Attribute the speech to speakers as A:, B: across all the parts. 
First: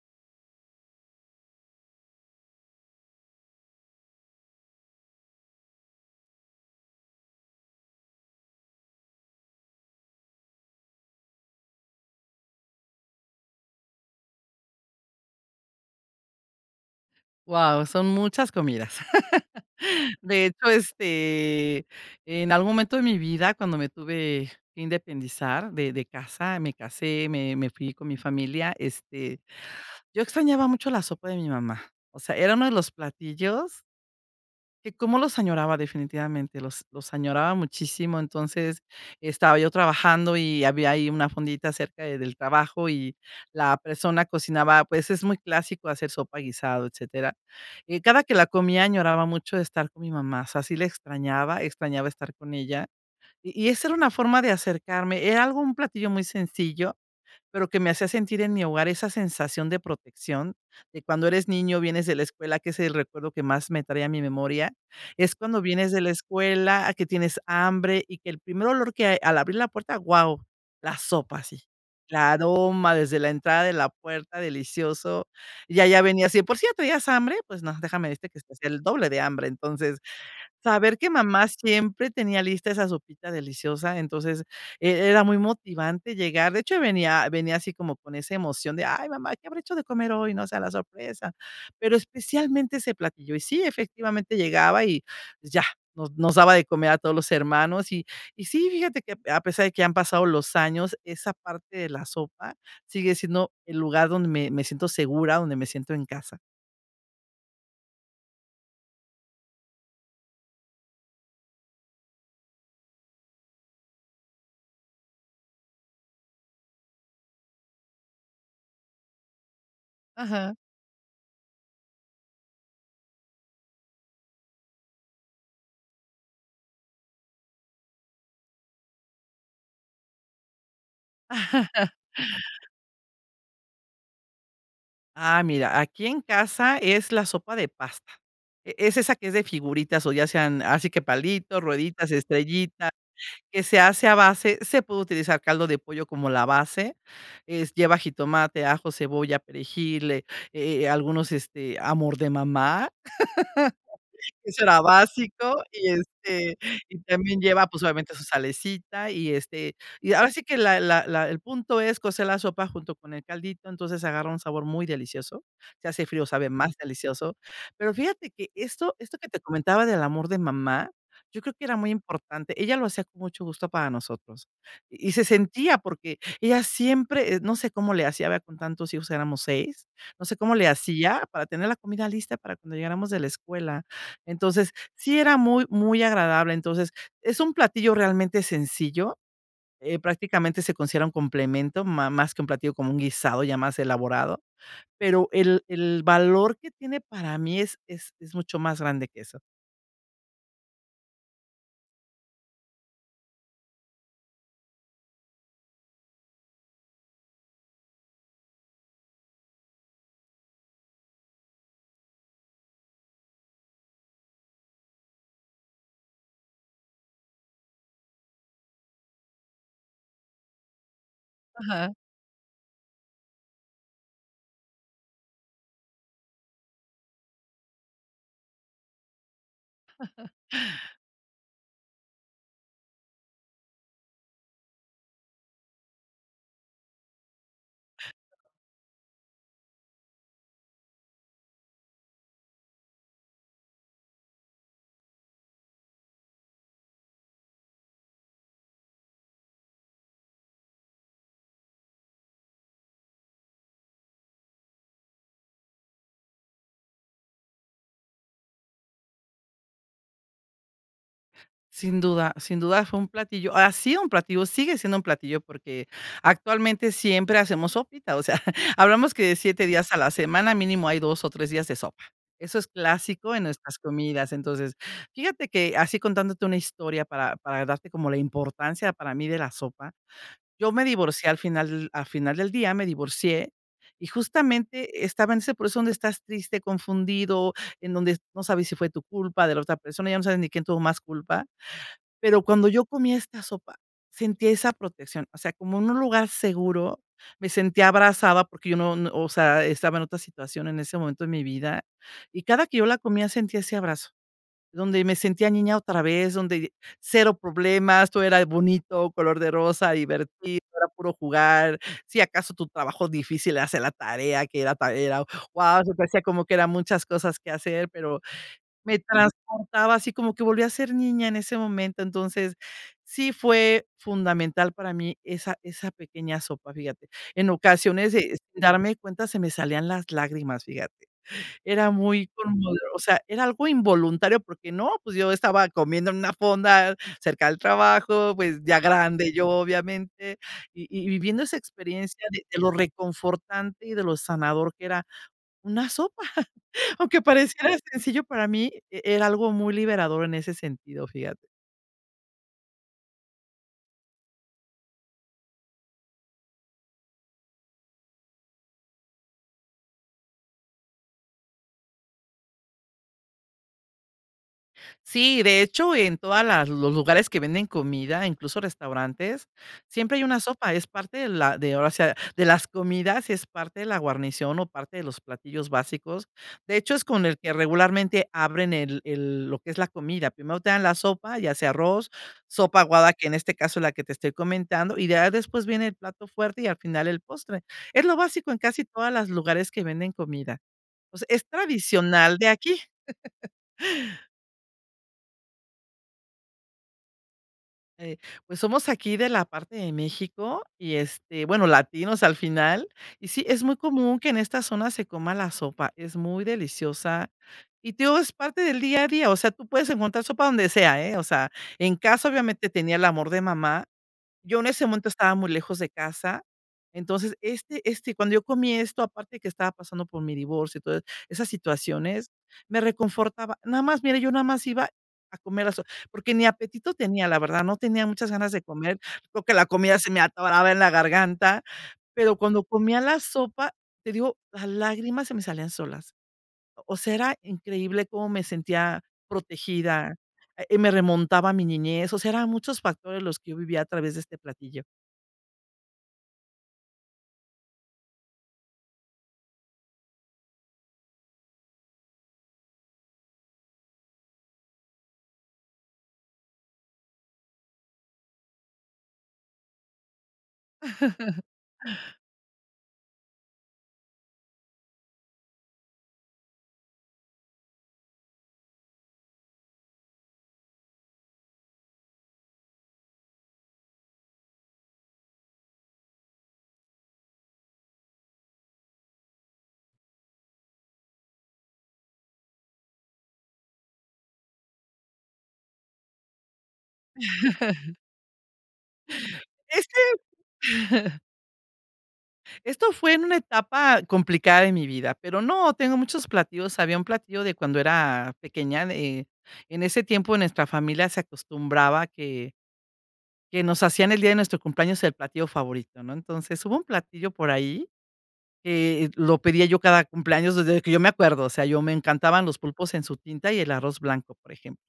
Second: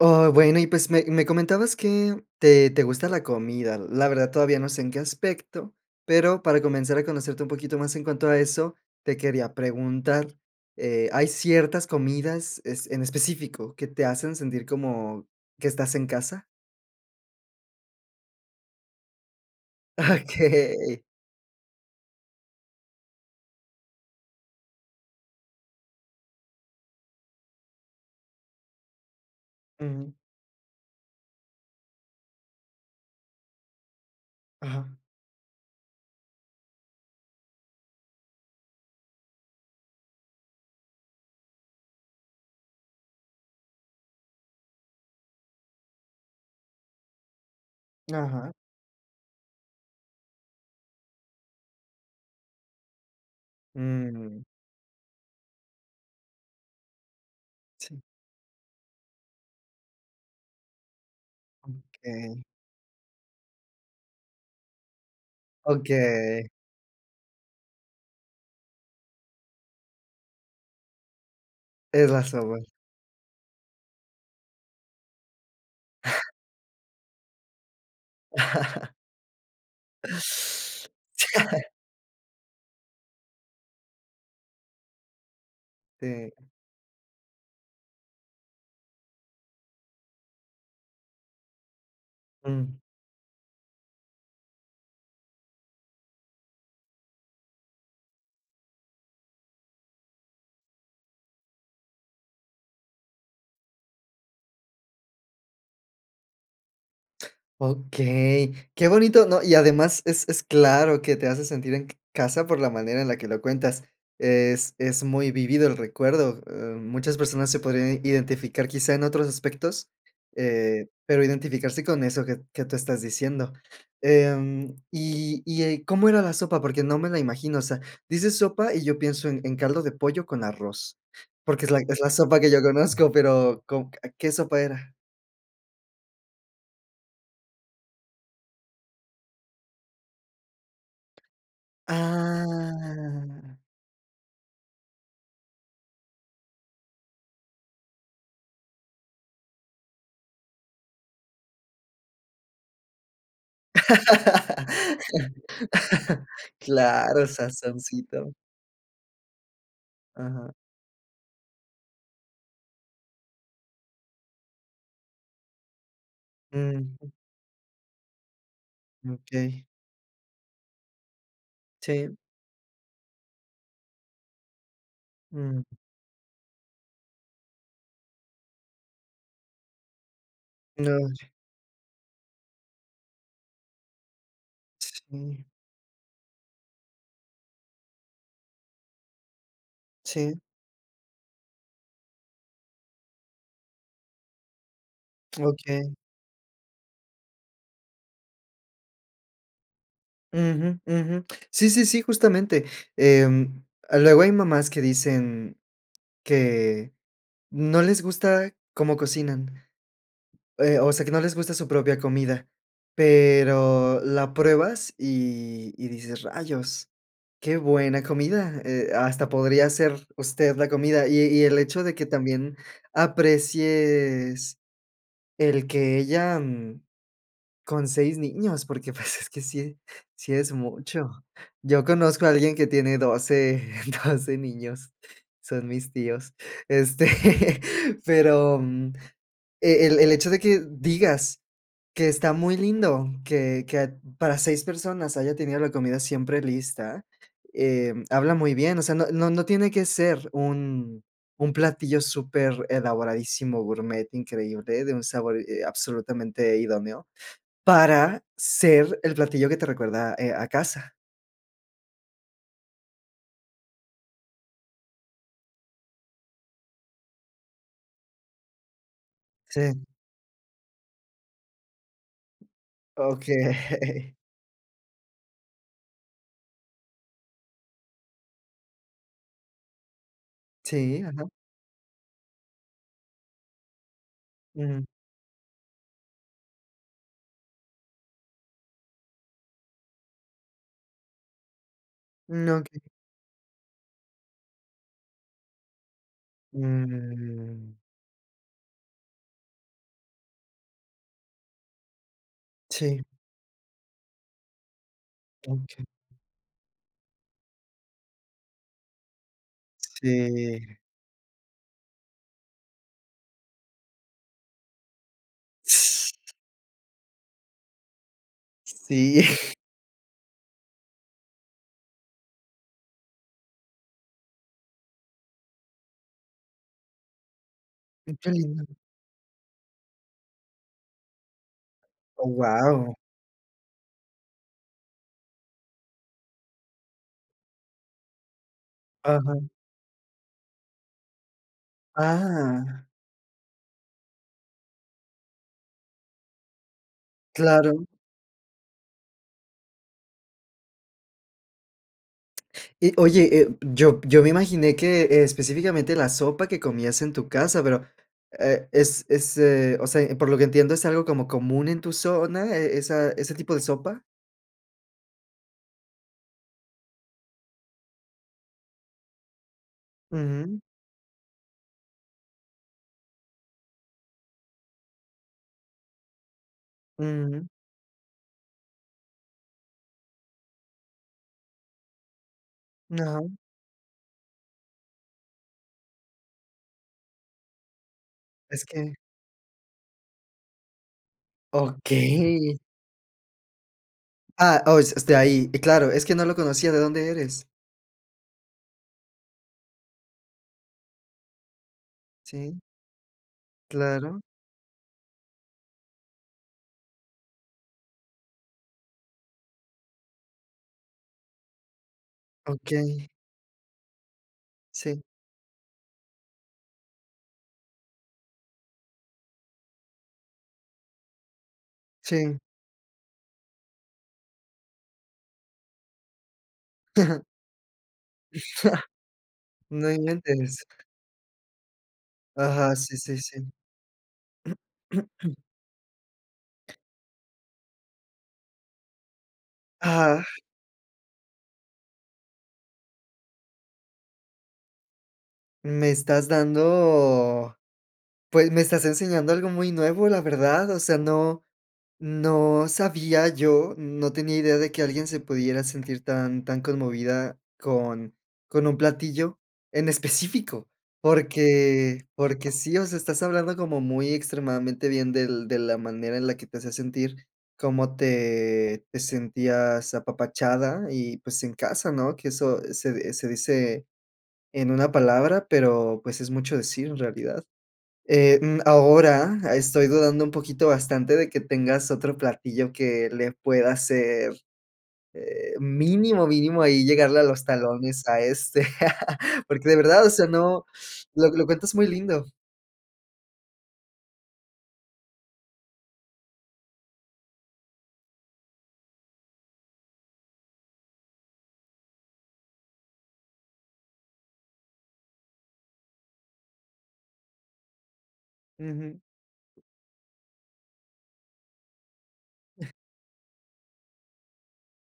A: Oh, bueno, y pues, me me comentabas que te te gusta la comida. La verdad, todavía no sé en qué aspecto, pero para comenzar a conocerte un poquito más en cuanto a eso, te quería preguntar, eh, ¿hay ciertas comidas es en específico que te hacen sentir como que estás en casa?
B: Wao, son muchas comidas. De hecho,
A: Okey.
B: este, en algún momento de mi vida, cuando me tuve que independizar de de casa, me casé, me me fui con mi familia, este,
A: Ujú.
B: yo extrañaba mucho la sopa de mi mamá, o sea, era uno de los platillos que
A: Ajá.
B: cómo los añoraba definitivamente los los añoraba muchísimo. Entonces, estaba yo trabajando y había ahí una fondita cerca de del trabajo y la persona cocinaba, pues, es muy clásico hacer sopa, guisado, etcétera. Eh, cada que la
A: Ajá.
B: comía, añoraba mucho de estar con mi mamá. O sea, si le extrañaba, extrañaba estar con ella y y esa era una forma
A: Mm.
B: de acercarme. Era algo, un platillo muy sencillo, pero que me
A: Sí.
B: hacía sentir en mi hogar, esa sensación de protección de cuando eres niño, vienes de la
A: Okey.
B: escuela, que es el recuerdo que más me trae a mi memoria, es cuando vienes de la
A: Okey.
B: escuela a que tienes hambre y que el primer olor que hay al abrir la puerta, wao, la sopa, así,
A: Es la
B: la
A: sopa.
B: aroma desde la entrada de la puerta, delicioso. Y ahí ya venía, "Por cierto, ¿ya hace hambre?". Pues no, déjame decirte que hasta hacía el doble de hambre. Entonces, saber que mamá siempre tenía lista esa sopita deliciosa, entonces eh, era muy motivante
A: Sí.
B: llegar. De hecho, venía venía así como con esa emoción de: "Ay, mamá, que habrá hecho de comer hoy", ¿no? O sea la sorpresa, pero especialmente
A: Mm.
B: ese platillo. Y sí, efectivamente llegaba y, pues, ya nos nos daba de comer a todos los hermanos. Y y sí, fíjate que a a pesar de que ya han pasado los años, esa parte de la sopa sigue siendo el lugar donde me me siento segura, donde me siento en casa.
A: Okey, qué bonito, ¿no?, y además, es es claro que te hace sentir en ca casa por la manera en la que lo cuentas, es es muy vivido el recuerdo, eh, muchas personas se podrían identificar quizá en otros aspectos,
B: Ajá.
A: eh, pero identificarse con eso que que tú estás diciendo, em, y y, eh, ¿cómo era la sopa? Porque no me la imagino, o sea, dices: "Sopa", y yo pienso en en caldo de pollo con arroz, porque es la es la sopa que yo conozco pero, ¿con qué sopa era?
B: Ah, mira, aquí en casa es la sopa de pasta, e es esa que es de figuritas o ya sean, así que palitos, rueditas, estrellitas,
A: Ah.
B: que se hace a base se puede utilizar caldo de pollo como la base, es lleva jitomate, ajo, cebolla, perejil, e eh, algunos, este, amor de mamá, eso era básico y este, y
A: Claro,
B: también lleva, pues, obviamente su
A: sazoncito.
B: salecita, y este, y ahora sí
A: Ajá.
B: que la la la el punto es cocer la sopa junto con el caldito, entonces, agarra un sabor muy delicioso, si hace frío, sabe más
A: Ujú.
B: delicioso. Pero fíjate que esto esto que te
A: Okey.
B: comentaba del amor de mamá, yo creo que era muy
A: Sí.
B: importante ella lo hacía con mucho gusto para nosotros, y se
A: Mm.
B: sentía, porque, ella siempre, eh, no sé cómo le hacía, ¿verdad?, con tantos hijos, éramos 6 no sé cómo le
A: No,
B: hacía
A: sí.
B: para tener la comida lista para cuando llegáramos de la escuela, entonces, sí era
A: Sí.
B: muy muy agradable, entonces, es un platillo realmente sencillo, eh,
A: Sí.
B: prácticamente se considera un complemento, ma más que un platillo, como un guisado ya más elaborado, pero el
A: Okey.
B: el valor que tiene para mí es es es mucho más grande que eso.
A: Uju, uju. Sí, sí, sí, justamente, em, luego hay mamás que dicen que no les gusta cómo cocinan, eh, o sea, que no les gusta su propia comida, pero, la pruebas, y, y dices: "Rayos, qué buena comida, eh, hasta podría hacer, usted la comida". Y y el hecho,
B: Ajá.
A: de que también, aprecies, el que ella, mm, con 6 niños, porque, pues, es que sí sí es mucho. Yo conozco a alguien que tiene 12, 12 doce niños. Son mis tíos. Este, pero, mm, e el el hecho de que, digas que está muy lindo, que que para 6 personas, haya tenido la comida siempre lista, em, habla muy bien. O sea, no no no tiene que ser un un platillo super elaboradísimo, gourmet increíble, de un sabor, eh, absolutamente idóneo. Para ser el platillo que te recuerda, eh, a casa.
B: Sin duda sin duda fue un platillo, ha sido un platillo, sigue siendo un platillo, porque, actualmente siempre hacemos sopita. O sea, hablamos que de 7
A: Sí.
B: días a la semana, mínimo, hay 2 o 3 días de sopa. Eso es clásico, en nuestras
A: Okey.
B: comidas, entonces Fíjate que así, contándote una historia para para darte, como la importancia para mí, de la sopa. Yo me
A: Sí, ajá.
B: divorcié al final al final del día, me divorcié, y
A: Uju.
B: justamente, estaba en ese proceso donde estás triste, confundido. En donde no sabes si fue tu culpa, de la otra persona, ya no sabes ni quién tuvo más culpa. Pero
A: Mm,
B: cuando yo
A: okey.
B: comía esta sopa, sentía esa protección. O sea, como en un lugar seguro. Me
A: Mm.
B: sentía abrazada, porque yo no no O sea, estaba en otra situación, en ese momento de mi vida, Y cada que yo la
A: Sí.
B: comía, sentía ese abrazo, donde me sentía niña
A: Okey.
B: otra vez, donde cero problemas, todo era bonito, color de rosa, divertido,
A: Sí.
B: era puro jugar. Si acaso, tu trabajo difícil, era hacer la tarea, que era para ir a guau. Se te hacía, como que eran muchas cosas que hacer. Pero me
A: Sí.
B: transportaba, así como que volví a ser niña en ese momento, entonces, sí fue fundamental para mí, esa esa pequeña sopa, fíjate. En ocasiones,
A: Mm, qué
B: eh,
A: lindo.
B: darme cuenta se me salían las lágrimas, fíjate. Era
A: Oh,
B: muy conmovedor,
A: wao.
B: o sea, era algo involuntario, porque no, pues, yo estaba comiendo en una fonda, cerca del trabajo, pues, ya grande yo,
A: Ajá.
B: obviamente. Y y viviendo esa experiencia de de lo
A: Ah.
B: reconfortante, y de lo sanador, que era una sopa. Aunque pareciera
A: Claro.
B: sencillo, para mí, e era algo muy liberador, en ese sentido, fíjate.
A: Y, oye, eh, yo yo me imaginé, que específicamente, la sopa que comías en tu casa. Pero, e es es, eh, o sea, por lo que entiendo, ¿es algo como común en tu zona, eh, esa ese tipo de sopa?
B: Sí, de hecho, en todas las los lugares que venden comida, incluso restaurantes, siempre hay una
A: Ujú.
B: sopa, es parte de la de, ahora sí, de las comidas, es parte de la guarnición o parte de los platillos básicos. De hecho, es con el
A: Ujú.
B: que regularmente abren el el lo que es la comida. Primero te dan la sopa, ya sea arroz, sopa
A: Mm,
B: aguada, que en
A: ajá.
B: este caso es la que te estoy comentando. Y ya, después viene el plato fuerte y al final el postre, es lo básico en
A: Es
B: casi
A: que
B: todas las lugares que venden comida. O sea es tradicional de
A: Okey.
B: aquí.
A: Ah, oh, es este, ahí. Y claro, es que no lo conocía, ¿de dónde eres?
B: Eh, pues, somos aquí de la parte de México y, este, bueno, latinos al
A: Sí.
B: final. Y sí, es muy
A: Claro.
B: común que en esta zona se coma la sopa. Es muy deliciosa y te digo, es parte del día a día, o sea, tú puedes encontrar sopa donde sea, ¿eh?, o sea, en casa, obviamente, tenía el
A: Okey.
B: amor de mamá. Yo en ese
A: Sí.
B: momento estaba muy lejos de casa. Entonces, este este, cuando yo comí esto, aparte de que estaba pasando por mi divorcio y todas esas situaciones,
A: Sí.
B: me reconfortaba. Nada más, mira, yo nada más iba a comer la so porque ni apetito tenía, la verdad, no tenía muchas ganas de comer, porque la
A: No
B: comida se me
A: inventes.
B: atoraba en la garganta, pero cuando
A: Ajá, sí,
B: comía
A: sí,
B: la
A: sí.
B: sopa, te digo, las lágrimas se me salían solas. O sea, era increíble cómo me sentía protegida,
A: Ajá.
B: eh, me remontaba a mi niñez. O sea, eran muchos factores los que yo vivía a través de este platillo.
A: Me estás dando pues, me estás enseñando algo muy nuevo, la verdad. O sea, no no sabía yo, no tenía idea de que alguien se pudiera sentir tan tan conmovida con con un platillo en específico. Porque porque sí, o sea, estás hablando como muy extremadamente bien del de la manera en la que te hacía sentir, cómo te te sentías apapachada y, pues, en casa ¿no? Que eso se, eh, se dice en una palabra pero, pues, es mucho decir en realidad. Eh, mm, ahora estoy dudando un poquito bastante de que tengas otro platillo que le pueda ser, eh, mínimo, mínimo ahí llegarle a los talones a este, porque de
B: Es
A: verdad, o
B: que
A: sea, no, lo lo cuentas muy lindo.
B: esto fue en una etapa complicada de mi vida, pero no, tengo muchos platillos. Había un platillo de cuando era pequeña, eh, en ese tiempo nuestra familia se acostumbraba a que que nos hacían el día de nuestro cumpleaños el platillo favorito, ¿no? Entonces, hubo un platillo por ahí,
A: Ujú.
B: que lo pedía yo cada cumpleaños desde que yo me acuerdo, o sea, yo me encantaban los pulpos en su tinta y el arroz blanco, por ejemplo.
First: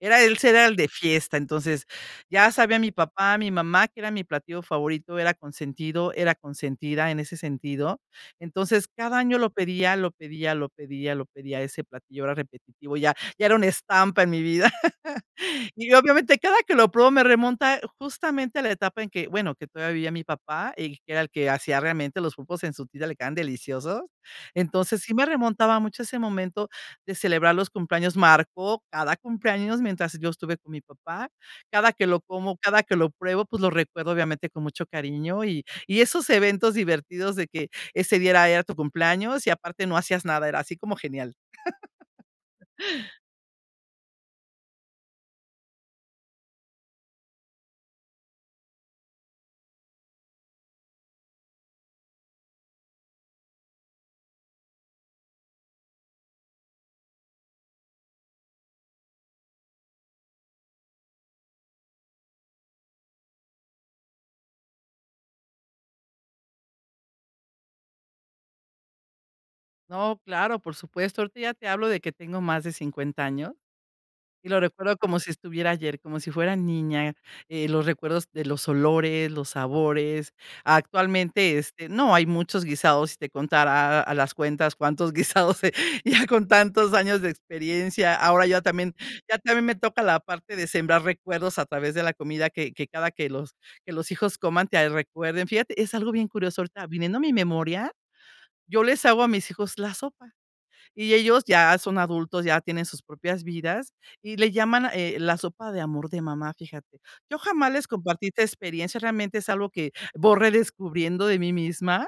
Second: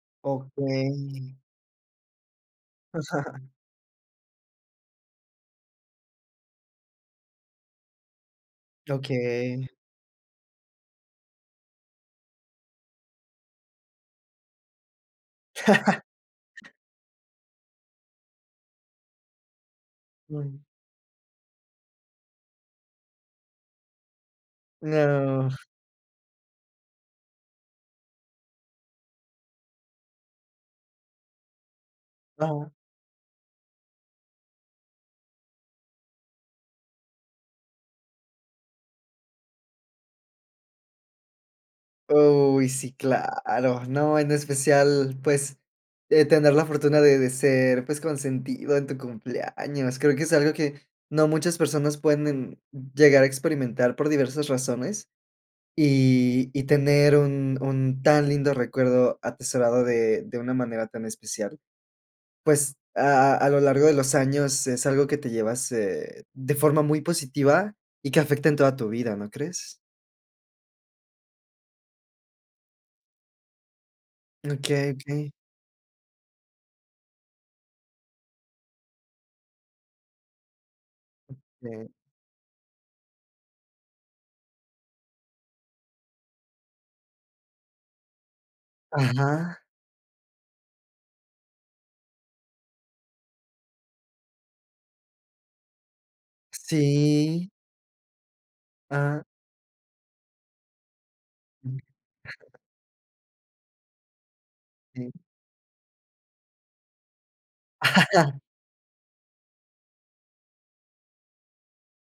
B: Era ese era el de
A: Okey.
B: fiesta, entonces, ya sabía mi papá, mi mamá, que era mi platillo favorito, era consentido, era consentida en ese sentido. Entonces, cada año lo
A: Okey.
B: pedía, lo pedía, lo pedía, lo pedía, a ese platillo, era repetitivo, ya ya era una estampa en mi vida. Y, obviamente, cada que lo pruebo me remonta justamente a la etapa en que, bueno, que todavía vivía mi
A: Mm.
B: papá, y que era el que hacía realmente los pulpos en su tinta, le quedaban deliciosos. Entonces, sí me
A: No.
B: remontaba mucho a ese momento de celebrar los cumpleaños. Marcó cada cumpleaños mientras yo estuve con mi papá. Cada que lo como,
A: [unintelligible]
B: cada que lo pruebo, pues, lo recuerdo, obviamente, con mucho cariño. Y y esos eventos divertidos de que ese día era era tu cumpleaños y aparte no hacías nada, era así como genial.
A: Uy, sí claro. No, en especial, pues, eh, tener la fortuna de de ser, pues, consentido en tu cumpleaños. Creo que es algo que no muchas personas pueden llegar a experimentar por diversas razones, y y tener un un tan lindo recuerdo atesorado de de una manera tan especial, pues, a a lo largo de los años es algo que te llevas, eh, de forma muy positiva y que afecta en toda tu vida, ¿no crees?
B: No, claro, por supuesto. Ahorita ya te hablo de que tengo más de 50 años y lo
A: Okey,
B: recuerdo como si
A: okey.
B: estuviera ayer, como si fuera niña. Eh, los recuerdos de los olores, los sabores. Actualmente, este,
A: Este
B: no, hay muchos guisados si te contara a las cuentas cuántos guisados, eh, ya con tantos años de experiencia. Ahora ya también, ya
A: Ajá.
B: también me toca la parte de sembrar recuerdos a través de la comida que que cada que los que los hijos coman te recuerden, fíjate, es algo bien curioso. Ahorita viniendo a mi
A: Sí.
B: memoria, yo les hago
A: Ajá.
B: a mis hijos la sopa y ellos ya son adultos, ya tienen sus propias vidas y le llaman,
A: Sí.
B: eh, la sopa de amor de mamá, fíjate. Yo jamás les compartí esta experiencia, realmente es algo que voy redescubriendo de mí misma,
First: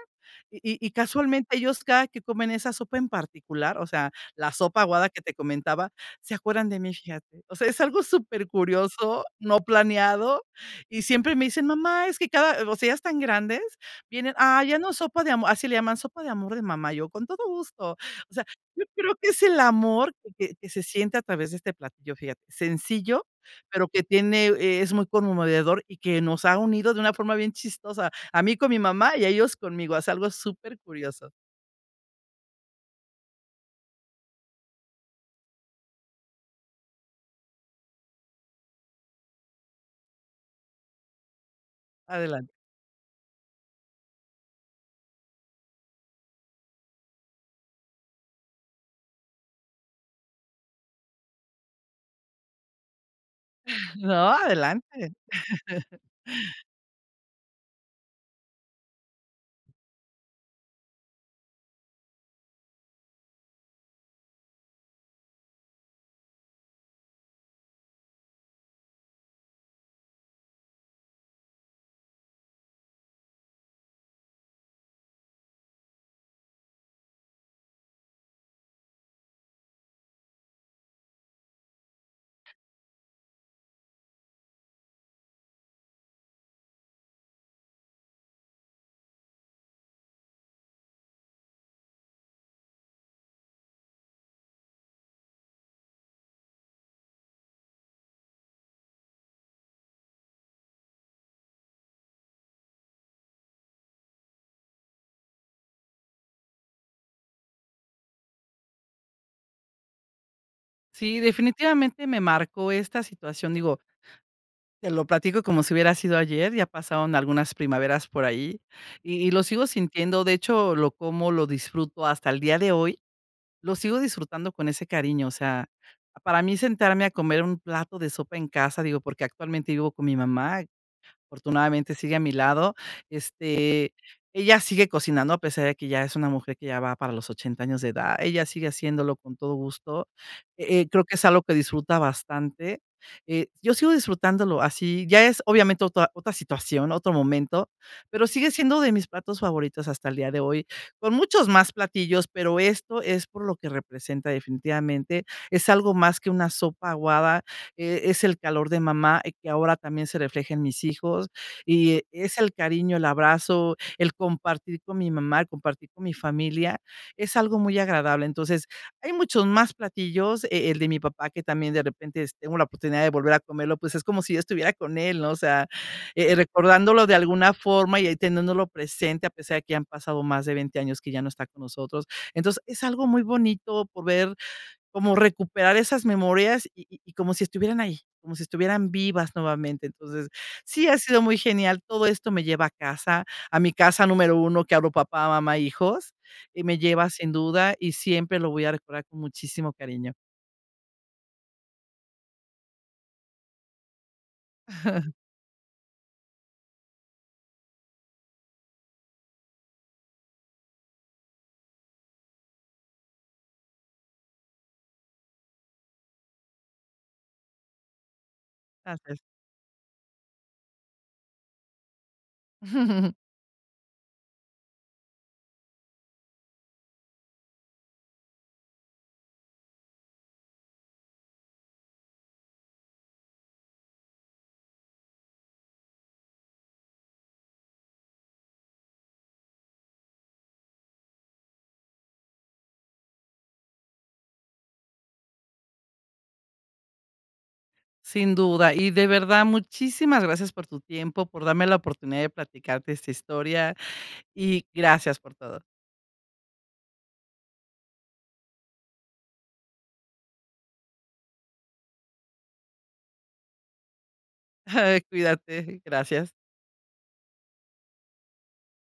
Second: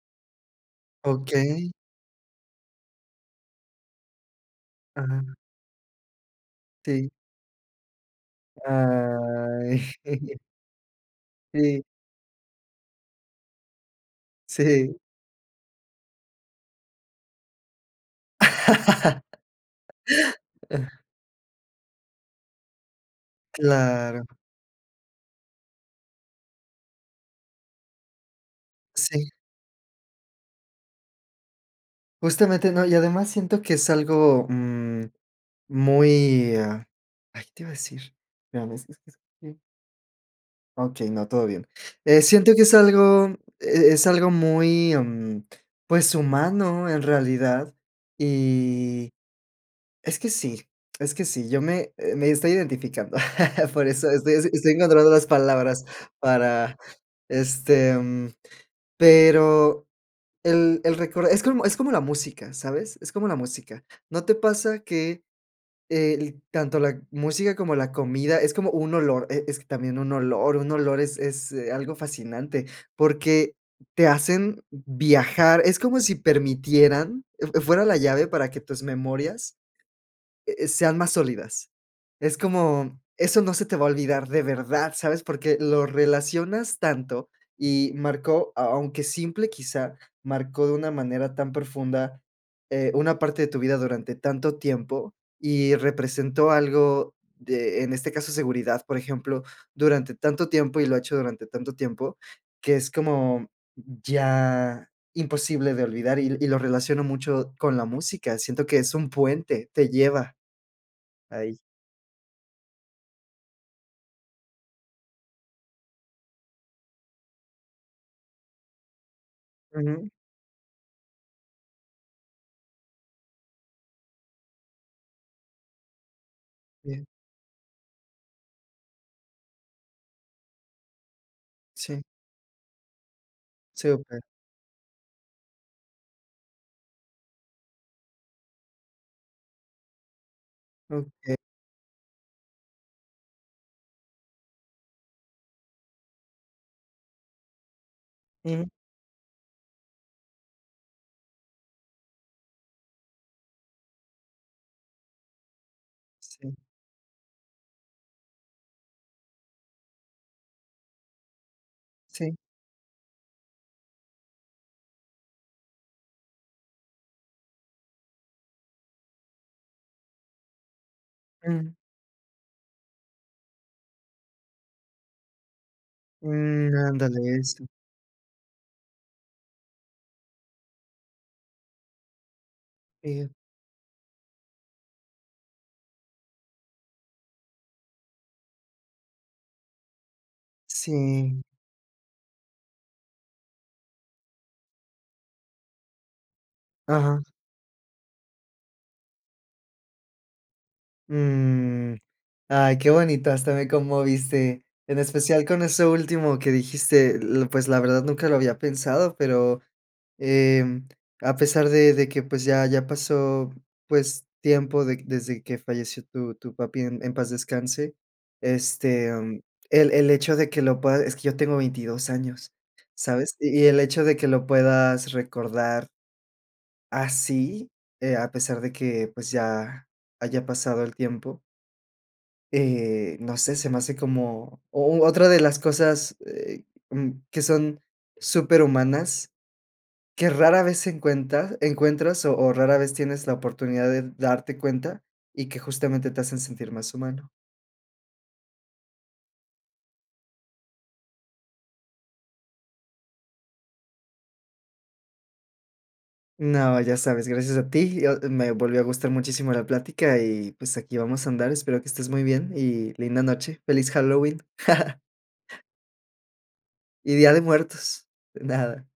B: y y y casualmente
A: Okey.
B: ellos cada que comen esa sopa en particular, o sea, la sopa aguada que te
A: Ah.
B: comentaba, se acuerdan de mí,
A: Sí.
B: fíjate. O sea, es algo súper curioso, no
A: Ay.
B: planeado, y siempre me dicen:
A: Sí.
B: "Mamá, es que cada", o sea, ya están grandes, vienen, ah, ya no
A: Sí.
B: sopa de amor, así le llaman, sopa de amor de mamá. Yo, con todo gusto. O sea, yo creo que es el amor que que que se siente a través de este platillo, fíjate, sencillo, pero que
A: Claro.
B: tiene es muy conmovedor y que nos ha unido de una forma bien chistosa. A mí con mi mamá y a
A: Sí.
B: ellos conmigo. Es algo super curioso.
A: Justamente, ¿no? Y, además, siento que es algo, mm, muy ah, ay, ¿te iba a decir?, ya ves, es es que Okey, no, todo bien. Eh,
B: Adelante.
A: siento que es algo, e es algo muy, mm, pues, humano en realidad. Y es que sí es que sí, yo me me estoy identificando. Por eso,
B: No,
A: estoy así, estoy encontrando
B: adelante.
A: las palabras para, este, pero el el récord es como es como la música, ¿sabes? Es como la música. ¿No te pasa que?, el tanto la música como la comida, es como un olor, e es que también un olor, un olor es es, eh, algo fascinante, porque te hacen viajar, es como si permitieran e eh, fuera la llave para que tus memorias, eh, sean más sólidas. Es como, eso no se te va a olvidar de verdad, ¿sabes? Porque lo relacionas tanto y marcó a aunque simple, quizá marcó de una manera tan profunda, eh, una parte de tu vida durante tanto tiempo y representó algo de en este caso, seguridad, por ejemplo, durante tanto tiempo. Y lo ha hecho durante tanto tiempo, que es como ya imposible de olvidar y l y lo relaciono mucho con la música. Siento que es un puente, te lleva.
B: Sí,
A: Ahí.
B: definitivamente me marcó esta situación. Digo te lo platico como si hubiera sido ayer ya pasaron algunas primaveras por allí y y lo sigo
A: Ujú.
B: sintiendo. De hecho, lo como lo disfruto hasta el día de hoy. Lo sigo disfrutando con ese cariño. O sea, para mí
A: Ya.
B: sentarme a comer un plato de sopa en casa, digo, porque actualmente vivo con mi mamá. Afortunadamente
A: Sí.
B: sigue a mi lado,
A: ¿Sí,
B: este,
A: o qué?
B: ella sigue cocinando a pesar de que ya es una mujer que ya va para los 80 años de edad. Ella sigue haciéndolo con todo gusto. Eh, creo que es
A: Okey.
B: algo que disfruta bastante. Eh, yo sigo disfrutándolo así, ya es obviamente otra otra situación, otro momento, pero sigue
A: Ujú.
B: siendo de mis platos favoritos hasta el día de hoy, con muchos más platillos. Pero esto es por lo que representa definitivamente, es algo más que una
A: Sí.
B: sopa aguada, e es el calor de mamá, eh, que ahora también se refleja en mis hijos, y e
A: Sí.
B: es el cariño, el abrazo, el compartir con mi mamá, el compartir con mi familia. Es algo muy agradable. Entonces, hay muchos más platillos, e el de mi papá que también,
A: Ujú.
B: de repente, si tengo la oportunidad de volver a comerlo, pues, es como si estuviera con él, ¿no? O sea, eh eh,
A: Mm,
B: recordándolo de
A: ándale,
B: alguna
A: eso.
B: forma y ahí teniéndolo presente, a pesar de que ya han pasado más de 20 años que ya no está con nosotros. Entonces, es algo
A: Y
B: muy
A: yo.
B: bonito poder como recuperar esas memorias y y y como si estuvieran ahí, como si estuvieran vivas nuevamente. Entonces, sí, ha sido muy
A: Sí.
B: genial. Todo esto me lleva a casa, a mi casa número 1, que hablo papá, mamá, hijos, y me lleva
A: Ajá.
B: sin duda y siempre lo voy a recordar con muchísimo cariño.
A: Mm. Ay, qué bonito, hasta me conmoviste. En especial con eso último que dijiste, eh, pues, la verdad nunca lo había pensado pero, em, a pesar de de que, pues, ya ya pasó, pues, tiempo de desde que falleció tu tu papi, en en paz descanse, este,
B: Gracias.
A: mm, el el hecho de que lo puedas es que yo tengo 22 años, ¿sabes?, y y el hecho de que lo puedas recordar así, eh, a pesar de que, pues, ya haya pasado el tiempo eh, no sé, se me hace como o u otra de las cosas, eh, mm, que son superhumanas, que rara vez se encuentra encuentras o o rara vez tienes la oportunidad de darte cuenta y que, justamente, te hacen sentir más humano.
B: Sin duda. Y, de verdad, muchísimas gracias por tu tiempo, por darme la oportunidad de platicarte esta historia y gracias por todo.
A: No, ya sabes, gracias a ti. Yo, me volvió a gustar muchísimo la plática y, pues, aquí vamos a andar. Espero que estés muy bien y linda noche. Feliz Halloween.
B: Cuídate, gracias.
A: Y día de muertos. De nada.